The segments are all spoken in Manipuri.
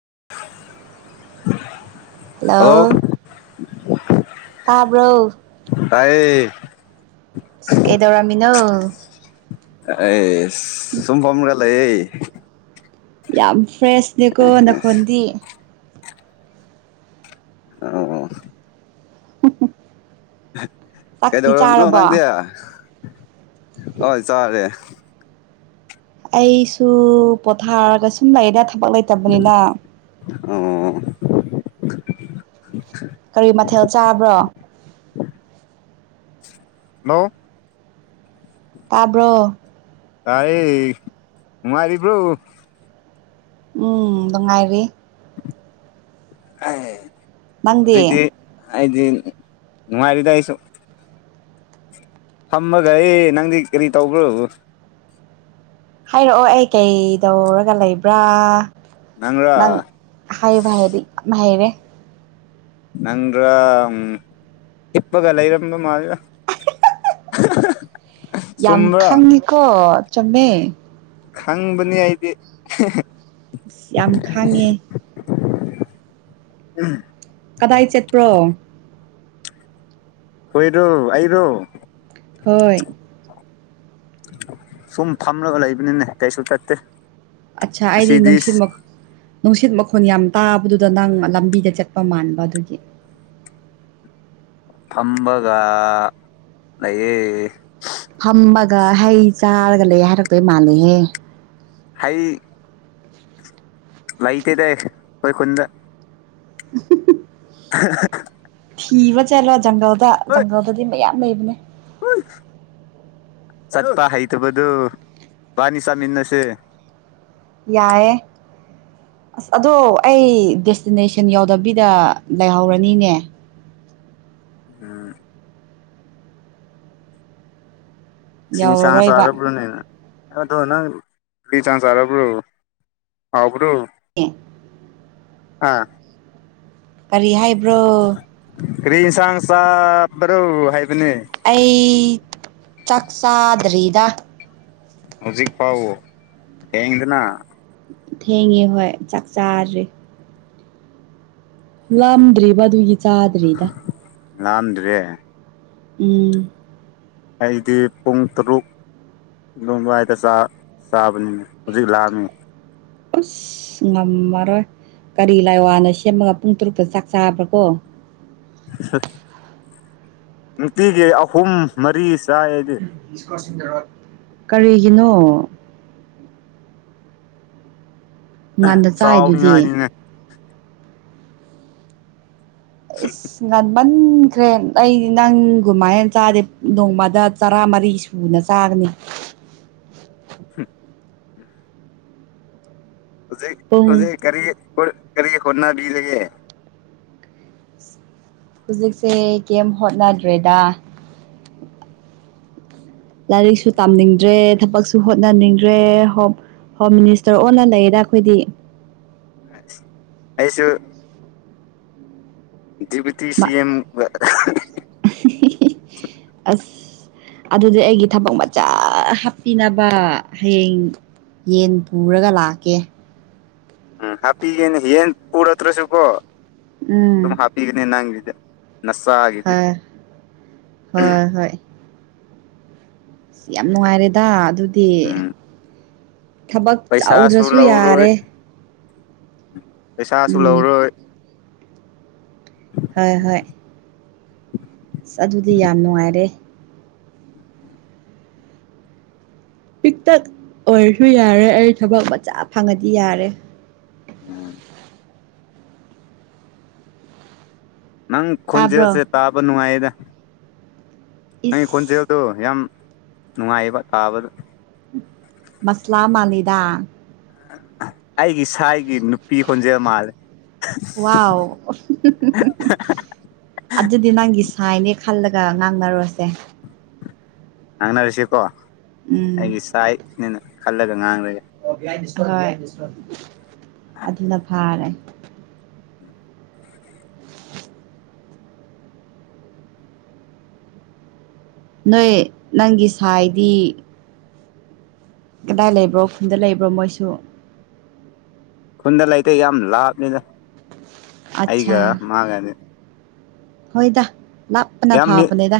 [inaudible] ꯍꯜꯂꯣ ꯇꯥꯕ꯭ꯔꯣ ꯇꯥꯏꯌꯦ ꯀꯩꯗꯧꯔꯝꯃꯤꯅꯣ ꯑꯦ ꯁꯨꯝ ꯐꯝꯔꯒ ꯂꯩꯌꯦ ꯌꯥꯝ ꯐ꯭ꯔꯦꯁꯅꯤꯀꯣ ꯅꯈꯣꯟꯗꯤ ꯑꯣ ꯆꯥꯛꯇꯤ ꯀꯩꯗꯧꯔꯝꯕꯅꯣ ꯆꯥꯔꯕꯣ ꯅꯪꯗꯤ ꯍꯣꯏ ꯆꯥꯔꯦ ꯑꯩꯁꯨ ꯄꯣꯊꯔ ꯁꯨꯝ ꯂꯩꯕ ꯊꯕꯛ ꯂꯩꯇꯕꯅꯤꯅ ꯑꯣ [inaudible] ꯀꯔꯤ ꯃꯊꯦꯜ ꯆꯥꯕ꯭ꯔꯣ ꯍꯜꯂꯣ ꯇꯥꯕ꯭ꯔꯣ ꯇꯥꯏꯌꯦ ꯅꯨꯡꯉꯥꯏꯔꯤꯕ꯭ꯔꯣ ꯎꯝ ꯅꯨꯡꯉꯥꯏꯔꯤ ꯑꯥꯏ ꯅꯪꯗꯤ ꯑꯩꯗꯤ ꯅꯨꯡꯉꯥꯏꯔꯤꯗ ꯑꯩꯁꯨ ꯐꯝꯃꯒ ꯑꯩ ꯅꯪꯗꯤ ꯀꯔꯤ ꯇꯧꯕ꯭ꯔꯣ ꯍꯥꯏꯔꯛꯑꯣ ꯑꯩ ꯀꯩꯗꯧꯔꯒ ꯂꯩꯕ꯭ꯔꯥ ꯅꯪꯔꯥ ꯅꯪ ꯍꯥꯏꯕ ꯍꯩꯔꯗꯤ ꯌꯥꯝ ꯍꯩꯔꯦ ꯅꯪꯔ ꯎꯝ ꯍꯤꯞꯄꯒ ꯂꯩꯔꯝꯗꯧ ꯃꯥꯜꯂꯤꯗ [unintelligible] ꯌꯥꯝ ꯆꯨꯝꯕ꯭ꯔꯥ ꯈꯪꯉꯤꯀꯣ ꯆꯨꯝꯃꯦ ꯈꯪꯕꯅꯤ ꯑꯩꯗꯤ ꯑꯁ ꯌꯥꯝ ꯈꯥꯡꯉꯦ ꯎꯝ ꯀꯗꯥꯏ ꯆꯠꯄ꯭ꯔꯣ ꯍꯣꯏꯔꯣ ꯑꯩꯔꯣ ꯍꯣꯏ ꯁꯨꯝ ꯐꯝꯂꯒ ꯂꯩꯕꯅꯤꯅꯦ ꯀꯩꯁꯨ ꯆꯠꯇꯦ ꯑꯠꯆꯥ ꯑꯩꯗꯤ ꯑꯁꯤꯗꯤ ꯅꯨꯡꯁꯤꯠ ꯃ ꯅꯨꯡꯁꯤꯠ ꯃ ꯈꯣꯟ ꯌꯥꯝ ꯇꯥꯕꯗꯨꯗ ꯅꯪ ꯂꯝꯕꯤꯗ ꯆꯠꯄ ꯃꯥꯟꯕ ꯑꯗꯨꯒꯤ ꯐꯝꯕꯒ ꯂꯩꯌꯦ ꯐꯝꯃꯒ ꯍꯩ ꯆꯥꯔꯒ ꯂꯩ ꯍꯥꯏꯔꯛꯇꯣꯏ ꯃꯥꯜꯂꯦꯍꯦ ꯍꯩ ꯂꯩꯇꯦ ꯗ ꯑꯩꯈꯣꯏ ꯈꯨꯟꯗ ꯎꯍꯝ ꯍꯨꯝ [unintelligible] ꯊꯤꯕ ꯆꯠꯂꯣ ꯖꯪꯒꯜꯗ ꯖꯪꯒꯜꯗꯗꯤ ꯃꯌꯥꯝ ꯂꯩꯕꯅꯦ ꯑꯣꯏ ꯆꯠꯄ ꯍꯩꯇꯕꯗꯨ ꯏꯕꯥꯅꯤ ꯆꯥꯠꯃꯤꯟꯅꯁꯦ ꯌꯥꯏꯌꯦ ꯑꯁ ꯑꯗꯣ ꯑꯩ ꯗꯦꯁꯇꯤꯅꯦꯁꯟ ꯌꯥꯎꯗꯕꯤꯗ ꯂꯩꯍꯧꯔꯅꯤꯅꯦ ꯎꯝ ꯁꯤꯡꯁꯥ ꯌꯧꯔꯔꯣꯏꯕ ꯆꯥꯔꯕ꯭ꯔꯥꯅꯦ ꯅꯪ ꯑꯗꯣ ꯅꯪ ꯀꯔꯤ ꯆꯥꯟꯆꯥꯔꯕ꯭ꯔꯣ ꯍꯥꯎꯕ꯭ꯔꯣ ꯑ ꯑꯥ ꯀꯔꯤ ꯍꯥꯏꯕ꯭ꯔꯣ ꯀꯔꯤ ꯏꯟꯁꯥꯡ ꯆꯥꯕ꯭ꯔꯣ ꯍꯥꯏ ꯑꯩ ꯆꯥꯛ ꯆꯥꯗ꯭ꯔꯤꯗ ꯍꯧꯖꯤꯛ ꯐꯥꯎ ꯊꯦꯡꯌꯦꯡꯗꯅ ꯊꯦꯡꯉꯦ ꯍꯣꯏ ꯆꯥꯛ ꯆꯥꯗꯔꯤ ꯂꯝꯗ꯭ꯔꯤꯕ ꯑꯗꯨꯒꯤ ꯆꯥꯗ꯭ꯔꯤꯗ ꯂꯥꯝꯗ꯭ꯔꯦ ꯎꯝ ꯑꯩꯗꯤ ꯄꯨꯡ ꯇꯔꯨꯛ ꯑꯗꯨꯕꯥꯥꯏꯗ ꯆꯥ ꯆꯥꯕꯅꯤꯅꯦ ꯍꯧꯖꯤꯛ ꯂꯥꯝꯃꯦ ꯑꯁ ꯉꯝꯃꯔꯣꯏ ꯀꯔꯤ ꯂꯥꯏꯋꯥꯅ ꯁꯦꯝꯃꯒ ꯄꯨꯡ ꯇꯔꯨꯛꯇ ꯆꯥꯛ ꯆꯥꯕ ꯀꯣ ꯏꯁꯠ ꯅꯨꯄꯤꯒꯤ ꯑꯍꯨꯝ ꯃꯔꯤꯁ ꯀꯔꯤꯒꯤꯅꯣ ꯉꯥꯟꯗ ꯆꯥꯏꯗꯨꯗꯤ ꯆꯥꯎꯅꯤꯉꯥꯏꯅꯤꯅꯦ ꯏꯁ ꯉꯟ ꯃꯟꯈ꯭ꯔꯦ ꯑꯩꯗꯤ ꯅꯪꯒꯨꯝꯃꯥꯏꯅ ꯆꯥꯗꯦ ꯅꯣꯡꯃꯗ ꯆꯔꯥ ꯃꯔꯤ ꯁꯨꯅ ꯆꯥꯔ ꯅꯤ [inaudible] ꯍꯨꯝ ꯍꯧꯖꯤꯛ ꯄꯨꯡ ꯍꯧꯖꯤꯛ ꯀꯔꯤ ꯍꯣ ꯀꯔꯤ ꯍꯣꯅꯕꯤꯔꯒꯦ ꯍꯧꯖꯤꯛꯁꯦ ꯀꯩꯝ ꯍꯣꯠꯅꯗ꯭ꯔꯦꯗ ꯂꯥꯏꯔꯤꯛꯁꯨ ꯇꯥꯝꯅꯤꯡꯗ꯭ꯔꯦ ꯊꯕꯛꯁꯨ ꯍꯣꯠꯅꯅꯤꯡꯗ꯭ꯔꯦ ꯍꯣꯞ ꯍꯣꯝ ꯃꯤꯅꯤꯁꯇꯔ ꯑꯣꯟꯂ ꯂꯩꯌꯦꯗ ꯑꯩꯈꯣꯏꯗꯤ ꯑꯩꯁꯨ ꯗꯤꯕꯨꯇꯤ ꯁꯤ ꯑꯦꯝꯒ ꯑꯁ ꯑꯗꯨꯗꯤ ꯑꯩꯒꯤ ꯊꯕꯛ ꯃꯆꯥ ꯍꯥꯞꯄꯤꯅꯕ ꯍꯌꯦꯡ ꯌꯦꯟ ꯄꯨꯔꯒ ꯂꯥꯛꯀꯦ ꯎꯝ ꯍꯥꯄꯤꯒꯦꯅꯦ ꯍꯌꯦꯟ ꯄꯨꯔꯇ꯭ꯔꯁꯨ ꯀꯣ ꯎꯝ ꯗꯨꯝ ꯍꯥꯄꯤꯒꯅꯦ ꯅꯪꯒꯤ [inaudible] ꯍꯣꯏ ꯍꯣꯏ ꯍꯣꯏ ꯌꯥꯝ ꯅꯨꯡꯉꯥꯏꯔꯦꯗ ꯑꯗꯨꯗꯤ ꯎꯝ ꯊꯕꯛ ꯄꯩꯁꯥꯁꯨ ꯆꯥꯎꯗ꯭ꯔꯁꯨ ꯂꯧꯔꯣꯏ ꯌꯥꯔꯦ ꯄꯩꯁꯥꯁꯨ ꯎꯝ ꯂꯧꯔꯣꯏ ꯍꯣꯏ ꯍꯣꯏ ꯑꯁ ꯑꯗꯨꯗꯤ ꯌꯥꯝ ꯅꯨꯡꯉꯥꯏꯔꯦ ꯄꯤꯛꯇꯛ ꯑꯣꯏꯔꯁꯨ ꯌꯥꯔꯦ ꯑꯩ ꯊꯕꯛ ꯃꯆꯥ ꯐꯪꯉꯗꯤ ꯌꯥꯔꯦ ꯎꯝ ꯅꯪ ꯇꯥꯕ꯭ꯔꯣ ꯈꯣꯟꯖꯦꯜꯁꯦ ꯇꯥꯕ ꯅꯨꯡꯉꯥꯏꯗ ꯅꯪꯒꯤ ꯏꯁ ꯀꯣꯟꯖꯦꯜꯗꯣ ꯌꯥꯝ ꯅꯨꯡꯉꯥꯏꯕ ꯇꯥꯕꯗ ꯃꯁꯂꯥ ꯃꯂꯤꯗꯥ ꯑꯩꯒꯤ ꯁꯥꯏ ꯒꯤ ꯅꯨꯄꯤ ꯈꯣꯟꯖꯦꯜ ꯃꯥꯜꯂꯦ ꯋꯥꯎ ꯑꯗꯨꯗꯤ ꯅꯪꯒꯤ ꯁꯥꯏꯅꯦ ꯈꯜꯂꯒ ꯉꯥꯡꯅꯔꯨꯁꯦ ꯉꯥꯡꯅꯔꯁꯤꯀꯣ ꯎꯝ ꯑꯩꯒꯤ ꯁꯥꯏꯠꯅꯦꯅ ꯈꯜꯂꯒ ꯉꯥꯡꯔꯒꯦ ꯍꯣꯏ ꯑꯗꯨꯅ ꯐꯥꯔꯦ ꯅꯣꯏ ꯅꯪꯒꯤ ꯁꯥꯏꯗꯤ ꯀꯗꯥꯏ ꯂꯩꯕ꯭ꯔꯣ ꯈꯨꯜꯗ ꯂꯩꯕ꯭ꯔꯣ ꯃꯣꯏꯁꯨ ꯈꯨꯟꯗ ꯂꯩꯇꯦ ꯌꯥꯝ ꯂꯥꯞꯃꯤꯗ ꯑꯠꯆꯥ ꯑꯩꯒ ꯃꯥꯒꯅꯦ ꯍꯣꯏꯗ ꯂꯥꯞꯄꯅ ꯌꯥꯝ ꯃꯤ ꯐꯥꯕꯅꯦꯗ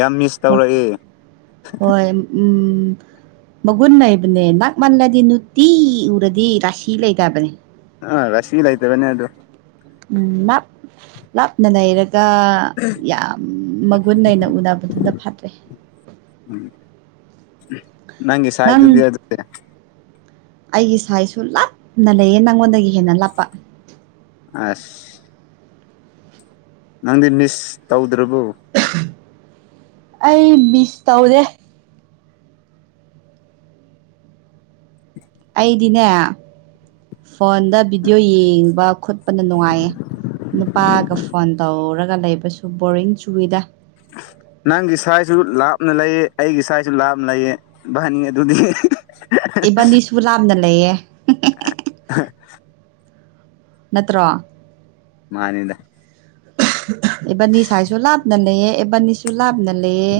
ꯌꯥꯝ ꯃꯤꯁ ꯃ ꯇꯧꯔꯛꯏ ꯍꯣꯏ ꯎꯝ ꯃꯒꯨꯟ ꯂꯩꯕꯅꯦ ꯅꯛꯃꯜꯂꯗꯤ ꯅꯨꯇꯤꯏ ꯎꯔꯗꯤ ꯔꯥꯁꯤ ꯂꯩꯇꯕꯅꯦ ꯑꯥ ꯔꯁꯤ ꯂꯩꯇꯕꯅꯦ ꯑꯗꯨ ꯎꯝ ꯂꯞ ꯂꯥꯞꯅ ꯂꯩꯔ ꯇ ꯌꯥꯝ ꯃꯒꯨꯟ ꯂꯩꯅ ꯎꯅꯕꯗꯨꯄ ꯐꯠꯇ꯭ꯔꯦ ꯎꯝ ꯅꯪꯒꯤ ꯁꯥꯏ ꯗꯨꯗꯤ ꯅꯪ ꯑꯗꯨꯗꯤ ꯑꯩꯒꯤ ꯁꯥꯏꯁꯨ ꯂꯥꯞꯅ ꯂꯩꯌꯦ ꯅꯪꯉꯣꯟꯗꯒꯤ ꯍꯦꯟꯅ ꯂꯥꯞꯄ ꯑꯁ ꯅꯪꯗꯤ ꯃꯤꯁ ꯇꯧꯗ꯭ꯔꯕꯣ ꯑꯩ ꯃꯤꯁ ꯇꯧꯗꯦ ꯑꯩꯗꯤꯅꯦ ꯐꯣꯟꯗ ꯚꯤꯗꯤꯑꯣ ꯌꯦꯡꯕ ꯈꯣꯠꯄꯅ ꯅꯨꯡꯉꯥꯏꯌꯦ ꯅꯨꯄꯥꯒ ꯐꯣꯟ ꯇꯧꯔꯒ ꯂꯩꯕꯁꯨ ꯕꯣꯔꯤꯡ ꯆꯨꯏꯗ [unintelligible] ꯅꯪꯒꯤ ꯁꯥꯏꯁꯨ ꯂꯥꯞꯅ ꯂꯩꯌꯦ ꯑꯩꯒꯤ ꯁꯥꯏꯁꯨ ꯂꯥꯞꯅ ꯂꯩꯌꯦ ꯕꯅꯤ ꯑꯗꯨꯗꯤ ꯏꯕꯥꯅꯤꯁꯨ ꯂꯥꯞꯅ ꯂꯩꯌꯦ ꯅꯠꯇ꯭ꯔꯣ ꯃꯥꯅꯤꯗ ꯑꯦꯕꯅꯤ ꯁꯥꯏꯁꯨ ꯂꯥꯞ ꯅ ꯂꯩꯌꯦ ꯑꯦꯕꯥꯟꯅꯤꯁꯨ ꯂꯥꯞꯅ ꯂꯩꯌꯦ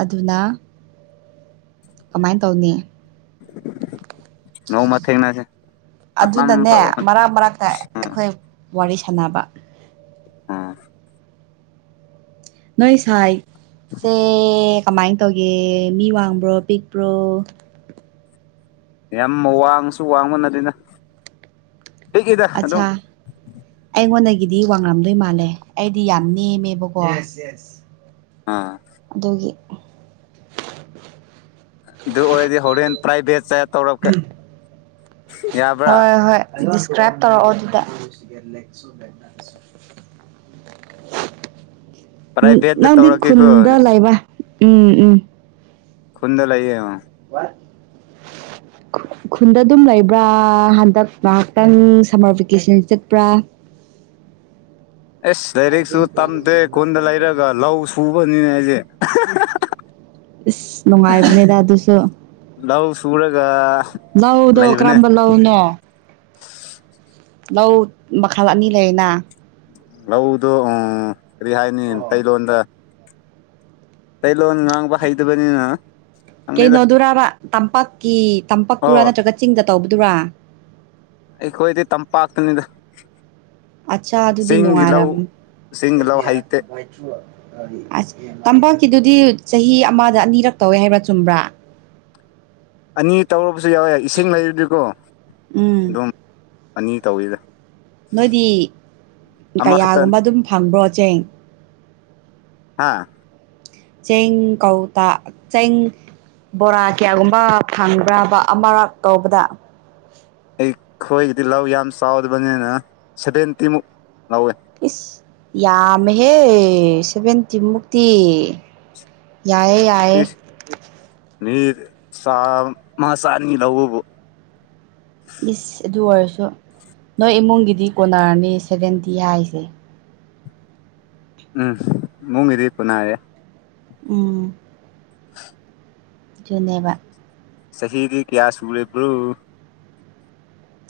ꯑꯗꯨꯅ ꯀꯃꯥꯏ ꯇꯧꯅꯤ [unintelligible] ꯅꯣꯡꯃ ꯊꯦꯡꯅꯁꯦ ꯃꯐꯝ ꯐꯕ ꯑꯗꯨꯅꯅꯦ ꯃꯔꯛ ꯃꯔꯛꯇ ꯑꯩꯈꯣꯏ ꯋꯥꯔꯤ ꯁꯥꯟꯅꯕ ꯑꯥ ꯅꯣꯏ ꯁꯥꯏ ꯁꯦ ꯀꯃꯥꯏ ꯇꯧꯒꯦ ꯃꯤ ꯋꯥꯡꯕ꯭ꯔꯣ ꯄꯤꯛꯄ꯭ꯔꯣ ꯌꯥꯝ ꯋꯥꯡꯉꯁꯨ ꯋꯥꯡꯕ ꯅꯠꯇꯦꯗ ꯄꯤꯛꯏꯗ ꯑꯗꯨꯝ ꯑꯠꯆꯥꯥ ꯑꯩꯉꯣꯟꯗꯒꯤ ꯒꯤꯗꯤ ꯋꯥꯡꯉꯝꯗꯣꯏ ꯃꯥꯜꯂꯦ ꯑꯩꯗꯤ ꯌꯥꯝ ꯅꯦꯝꯃꯦꯕꯀꯣ ꯌꯦꯁ ꯌꯦꯁ ꯑꯥ ꯑꯗꯨꯒꯤ ꯑꯗꯨ ꯑꯣꯏꯔꯗꯤ ꯍꯣꯔꯦꯟ ꯄ꯭ꯔꯥꯏꯚꯦꯠꯁ ꯆꯦꯠ ꯇꯧꯔꯛꯀꯦ ꯌꯥꯕ꯭ꯔꯥ ꯍꯣꯏ ꯍꯣꯏ ꯗꯤꯁꯀ꯭ꯔꯥꯏꯞ ꯇꯧꯔꯛꯑꯣ ꯑꯗꯨꯗ ꯎꯝ ꯄ꯭ꯔꯥꯏꯚꯦꯠꯇ ꯅꯪꯗꯤ ꯇꯧꯔꯛꯀꯦꯀꯣ ꯈꯨꯟꯗ ꯂꯩꯕ ꯎꯝ ꯎꯝ ꯈꯨꯨꯟꯗ ꯂꯩꯏꯌꯦ ꯑꯣ ꯋꯥ [inaudible] ꯈꯨꯟꯗ ꯑꯗꯨꯝ ꯂꯩꯕ꯭ꯔꯥ ꯍꯟꯗꯛ ꯉꯥꯏꯍꯥꯛꯇꯪ ꯁꯝꯃꯔ ꯚꯦꯀꯦꯁꯟ ꯆꯠꯄ꯭ꯔꯥ [inaudible] ꯑꯦꯁ ꯂꯥꯏꯔꯤꯛꯁꯨ ꯇꯝꯗꯦ ꯈꯨꯟꯗ ꯂꯩꯔꯒ ꯂꯧ ꯁꯨꯕꯅꯤꯅꯦ ꯑꯩꯁꯦ ꯑꯍꯥ ꯍꯥ ꯏꯁ ꯅꯨꯡꯉꯥꯏꯕꯅꯦꯗ ꯑꯗꯨꯁꯨ ꯂꯧ ꯁꯨꯔꯒ ꯂꯧꯗꯣ ꯂꯩꯕꯅꯦ ꯀꯔꯝꯕ ꯂꯧꯅꯣ ꯂꯧ ꯃꯈꯜ ꯑꯅꯤ ꯂꯩꯌꯦꯅ ꯂꯧꯗꯣ ꯎꯝ ꯀꯔꯤ ꯍꯥꯏꯅꯤ ꯃꯩꯇꯩꯂꯣꯟꯗ ꯉꯥꯥꯡꯕ ꯍꯩꯇꯕꯅꯤꯅ ꯈꯪꯅꯤꯗ ꯀꯩꯅꯣꯗꯨꯔꯕ ꯇꯝꯄꯥꯛꯀꯤ ꯇꯝꯄꯥꯛꯇꯨꯔꯥ ꯑꯣ ꯅꯠꯇ꯭ꯔꯒ ꯆꯤꯡꯗ ꯇꯧꯕꯗꯨꯔꯥ ꯑꯩꯈꯣꯏꯗꯤ ꯇꯝꯄꯥꯛꯇꯅꯤꯗ ꯑꯠꯆꯥ ꯑꯗꯨꯗꯤ ꯆꯤꯡꯒꯤ ꯂꯧ ꯅꯨꯡꯉꯥꯏꯔꯝ ꯆꯤꯡꯒꯤ ꯂꯧ ꯍꯩꯇꯦ ꯑꯁ ꯇꯝꯄꯥꯛ ꯀꯤꯗꯨꯗꯤ ꯆꯍꯤ ꯑꯃꯗ ꯑꯅꯤꯔꯛ ꯇꯧꯋꯦ ꯍꯥꯏꯕ꯭ꯔꯥ ꯆꯨꯝꯕ꯭ꯔꯥ ꯑꯅꯤ ꯇꯧꯔꯕꯁꯨ ꯌꯥꯎꯋꯦ ꯏꯁꯤꯡ ꯂꯩꯔꯗꯤꯀꯣ ꯎꯝ ꯑꯗꯨꯝ ꯑꯅꯤ ꯇꯧꯋꯤꯗ ꯅꯣꯏꯗꯤ ꯑꯃꯈꯛꯇꯅꯤ ꯀꯌꯥꯒꯨꯝꯕ ꯑꯗꯨꯝ ꯐꯪꯕ꯭ꯔꯣ ꯆꯦꯡ ꯍꯥꯥ ꯆꯦꯡ ꯀꯧꯇ ꯆꯦꯡ ꯕꯣꯔꯥ ꯀꯌꯥꯒꯨꯝꯕ ꯐꯪꯕ꯭ꯔꯥꯕ ꯑꯃꯔꯛ ꯇꯧꯕꯗ ꯑꯩ ꯈꯣꯏꯒꯤꯗꯤ ꯂꯧ ꯌꯥꯝ ꯆꯥꯎꯗꯕꯅꯤꯅ ꯁꯚꯦꯟꯇꯤꯃꯨꯛ ꯂꯧꯋꯦ ꯏꯁ ꯌꯥꯝꯃꯦꯍꯦ ꯁꯚꯦꯟꯇꯤꯃꯨꯛꯇꯤ ꯌꯥꯏꯌꯦ ꯌꯥꯏꯌꯦ ꯃꯤꯅꯠ ꯆ ꯃꯥꯁꯥꯅꯤ ꯂꯧꯕꯕꯨ ꯏꯁ ꯑꯗꯨ ꯑꯣꯏꯔꯁꯨ ꯅꯣꯏ ꯏꯃꯨꯡꯒꯤꯗꯤ ꯀꯣꯅꯔꯅꯤ ꯁꯦꯚꯦꯟꯇꯤ ꯍꯥꯏꯁꯦ ꯎꯝ ꯃꯨꯡꯒꯤꯗꯤ ꯀꯣꯟꯅꯔꯦ ꯎꯝ ꯗꯨꯅꯦꯕ ꯆꯍꯤꯗꯤ ꯀꯌꯥ ꯁꯨꯨꯔꯦꯕ꯭ꯔꯣ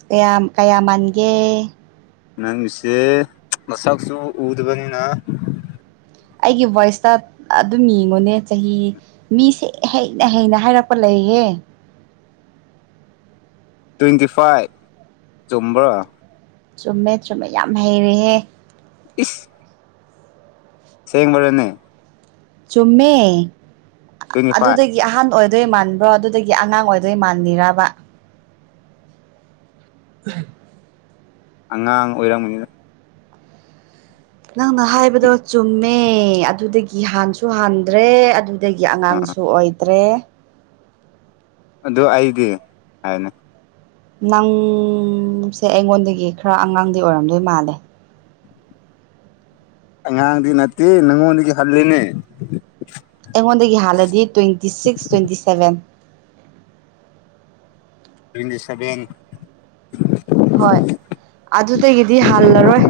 ꯀꯌꯥꯝ ꯀꯌꯥ ꯃꯥꯟꯒꯦ ꯅꯪꯒꯤꯁꯦ ꯃꯁꯛꯁꯨ ꯎꯗꯕꯅꯤꯅ ꯑꯩꯒꯤ ꯚꯣꯏꯁꯇ ꯑꯗꯨꯝ ꯌꯦꯡꯉꯨꯅꯦ ꯆꯍꯤ ꯃꯤꯁꯦ ꯍꯩꯅ ꯍꯩꯅ ꯍꯥꯏꯔꯛꯄ ꯂꯩ ꯂꯩꯌꯦ ꯇ꯭ꯋꯦꯟꯇꯤ ꯐꯥꯏꯚ ꯆꯨꯝꯕ꯭ꯔꯥ ꯆꯨꯝꯃꯦ ꯆꯨꯝꯃꯦ ꯌꯥꯝ ꯍꯩꯔꯦꯍꯦ ꯏꯁ ꯁꯦꯡꯕꯔꯅꯦ ꯆꯨꯝꯃꯦ ꯇ꯭ꯋꯦꯟꯇꯤ ꯐꯥꯏꯚ ꯑꯗꯨꯗꯒꯤ ꯑꯍꯥꯟ ꯑꯣꯏ ꯑꯗꯨꯏ ꯃꯥꯟꯕ꯭ꯔꯣ ꯑꯗꯨꯗꯒꯤ ꯑꯉꯥꯡ ꯑꯣꯏꯗꯣꯏ ꯃꯥꯟꯂꯤꯔꯕ [unintelligible] ꯑꯉꯥꯡ ꯑꯣꯏꯔꯝꯒꯅꯤꯗ ꯅꯪꯅ ꯍꯥꯏꯕꯗꯣ ꯆꯨꯝꯃꯦ ꯑꯗꯨꯗꯒꯤ ꯍꯥꯟꯁꯨ ꯍꯥꯟꯗ꯭ꯔꯦ ꯑꯗꯒꯤ ꯑꯉꯥꯡꯁꯨ ꯑꯣꯏꯗ꯭ꯔꯦ ꯑꯗꯨ ꯑꯩꯗꯤ ꯍꯥꯏꯌꯨꯅꯦ ꯅꯪꯁꯦ ꯑꯩꯉꯣꯟꯗꯒꯤ ꯈꯔ ꯑꯉꯥꯡꯗꯤ ꯑꯣꯏꯔꯝꯗꯣꯏ ꯃꯥꯜꯂꯦ ꯑꯉꯥꯡꯗꯤ ꯅꯠꯇꯦ ꯅꯪꯉꯣꯟꯗꯒꯤ ꯍꯜꯂꯤꯅꯦ ꯑꯩꯉꯣꯟꯗꯒꯤ ꯍꯥꯜꯂꯗꯤ twenty six twenty seven twenty seven ꯍꯣꯏ ꯑꯗꯨꯗꯒꯤꯗꯤ ꯍꯜꯂꯔꯣꯏ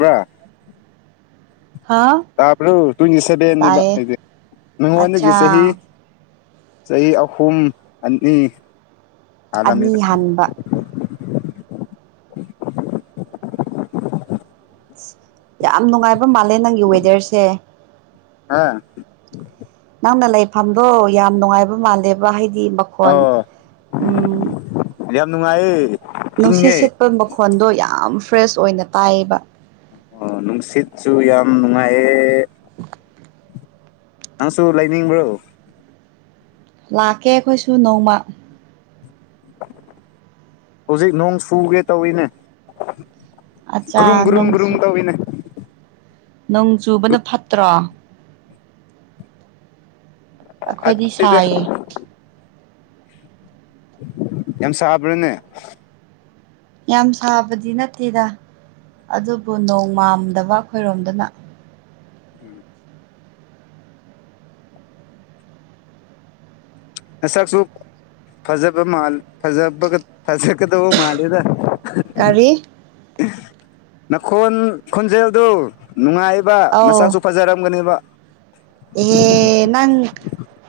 ꯕ꯭ꯔꯥ ꯍꯥ ꯇꯥꯕ꯭ꯔꯣ ꯇ꯭ꯋꯦꯟꯇꯤ ꯁꯚꯦꯟꯅꯤꯕ ꯇꯥꯏꯌꯦ ꯑꯩꯗꯤ ꯃꯤꯉꯣꯟꯗꯒꯤ ꯑꯠꯆꯥ ꯆꯍꯤ ꯆꯍꯤ ꯑꯍꯨꯝ ꯑꯅꯤ ꯑꯅꯤ ꯍꯥꯜꯂꯝꯃꯤꯗ ꯍꯟꯕ ꯌꯥꯝ ꯅꯨꯡꯉꯥꯏꯕ ꯃꯥꯜꯂꯦ ꯅꯪꯒꯤ ꯋꯦꯗꯔꯁꯦ ꯍꯥꯥ ꯅꯪꯅ ꯂꯩꯐꯝꯗꯣ ꯌꯥꯝ ꯅꯨꯡꯉꯥꯏꯕ ꯃꯥꯜꯂꯦꯕ ꯍꯥꯏ ꯗꯤ ꯃꯈꯣꯟ ꯑꯣ ꯎꯝ ꯌꯥꯝ ꯅꯨꯡꯉꯥꯏꯌꯦ ꯅꯨꯡꯁꯤꯠ ꯏꯪꯉꯦ ꯁꯤꯠꯄ ꯃꯈꯣꯟꯗꯣ ꯌꯥꯝ ꯐ꯭ꯔꯦꯁ ꯑꯣꯏꯅ ꯇꯥꯏꯌꯦꯕ ꯑꯣ ꯅꯨꯡꯁꯤꯠꯁꯨ ꯌꯥꯝ ꯅꯨꯡꯉꯥꯏꯌꯦ [inaudible] ꯅꯪꯁꯨ ꯂꯩꯅꯤꯡꯕ꯭ꯔꯣ ꯂꯥꯛꯀꯦ ꯑꯩꯈꯣꯏꯁꯨ ꯅꯣꯡꯃ ꯍꯧꯖꯤꯛ ꯅꯣꯡ ꯁꯨꯒꯦ ꯇꯧꯏꯅꯦ ꯒ꯭ꯔꯨꯨꯝ ꯑꯠꯆꯥ ꯒ꯭ꯔꯨꯨꯝ ꯅꯣꯡ ꯒ꯭ꯔꯨꯨꯝ ꯇꯧꯋꯤꯅꯦ ꯅꯣꯡ ꯆꯨꯕꯅ ꯐꯠꯇ꯭ꯔꯣ ꯑꯩꯈꯣꯏꯗꯤ ꯐꯠꯇꯦꯗ ꯁꯥꯏꯌꯦ ꯌꯥꯝ ꯁꯥꯕ꯭ꯔꯅꯦ ꯌꯥꯝ ꯁꯥꯕꯗꯤ ꯅꯠꯇꯦꯗ ꯑꯗꯨꯕꯨ ꯅꯣꯡꯃꯝꯗꯕ ꯑꯩꯈꯣꯏꯔꯣꯝꯗꯅ ꯎꯝ ꯃꯁꯛꯁꯨ ꯐꯖꯕ ꯃꯥꯜ ꯐꯖꯕ ꯐꯖꯒꯗꯧꯕ ꯃꯥꯜꯂꯦꯗ ꯀꯥꯔꯤ ꯅꯈꯣꯟ ꯈꯣꯟꯖꯦꯜꯗꯨ ꯅꯨꯡꯉꯥꯏꯕ ꯑꯧ ꯃꯁꯥꯛꯁꯨ ꯐꯖꯔꯝꯒꯅꯤꯕ ꯑꯦꯍꯦ ꯅꯪ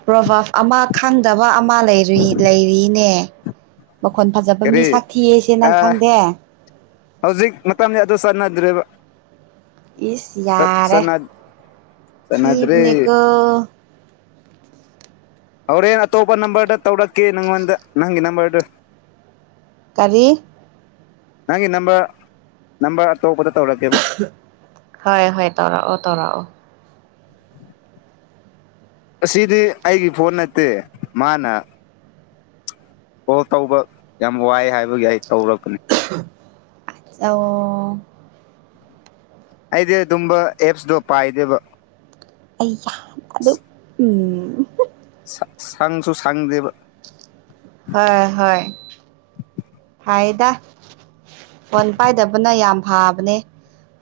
ꯄ꯭ꯔꯣꯚꯥꯞ ꯑꯃ ꯈꯪꯗꯕ ꯑꯃ ꯂꯩꯔꯤ ꯂꯩꯔꯤꯅꯦ ꯃꯈꯣꯟ ꯐꯖꯕ ꯃꯤ ꯀꯔꯤ ꯁꯥꯛꯊꯤꯑꯁꯦ ꯅꯪ ꯑꯥ ꯈꯪꯗꯦ ꯍꯧꯖꯤꯛ ꯃꯇꯝꯁꯦ ꯑꯗꯨ ꯆꯠꯅꯗ꯭ꯔꯦꯕ ꯏꯁ ꯆꯠ ꯌꯥꯔꯦ ꯆꯠꯅ ꯆꯠꯅꯥꯗ꯭ꯔꯦ ꯊꯤꯕꯅꯦꯀꯣ ꯍꯣꯔꯦꯟ ꯑꯇꯣꯞꯄ ꯅꯝꯕꯔꯗ ꯇꯧꯔꯛꯀꯦ ꯅꯪꯉꯣꯟꯗ ꯅꯪꯒꯤ ꯅꯝꯕꯔꯗꯨ ꯀꯔꯤ ꯅꯪꯒꯤ ꯅꯝꯕ ꯅꯝꯕ ꯑꯇꯣꯞꯄꯗ ꯇꯧꯔꯛꯀꯦꯕ ꯍꯣꯏ ꯍꯣꯏ ꯇꯧꯔꯛꯑꯣ ꯇꯧꯔꯛꯑꯣ ꯑꯁꯤꯗꯤ ꯑꯩꯒꯤ ꯐꯣꯟ ꯅꯠꯇꯦ ꯃꯥꯅ ꯀꯣꯜ ꯇꯧꯕ ꯌꯥꯝ ꯋꯥꯏ ꯍꯥꯏꯕꯒꯤ ꯑꯩ ꯇꯧꯔꯛꯄꯅꯦ ꯑꯣ ꯑꯩꯗꯤ ꯑꯗꯨꯝꯕ ꯑꯦꯞꯁꯇꯣ ꯄꯥꯏꯗꯦꯕ ꯑꯩ ꯌꯥꯗ ꯎꯝ ꯁꯪꯁꯨ ꯁꯪꯗꯦꯕ ꯍꯣꯏ ꯍꯣꯏ ꯐꯥꯏꯗ ꯐꯣꯟ ꯄꯥꯏꯗꯕꯅ ꯌꯥꯝ ꯐꯕꯅꯦ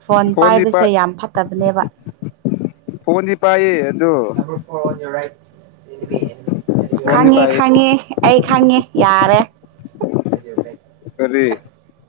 ꯐꯣꯟ ꯐꯣꯟꯗꯤ ꯄꯥꯏꯕꯁꯦ ꯌꯥꯝ ꯐꯠꯇꯕꯅꯦꯕ ꯐꯣꯟꯗꯤ ꯄꯥꯏꯌꯦ ꯑꯗꯨ ꯅꯝꯕꯔ ꯐꯣꯔ ꯔꯥꯏꯠ ꯐꯣꯟꯗꯤ ꯈꯪꯉꯦ ꯄꯥꯏꯌꯦ ꯈꯪꯉꯦ ꯑꯩ ꯈꯪꯉꯦ ꯌꯥꯔꯦ ꯀꯔꯤ [unintelligible]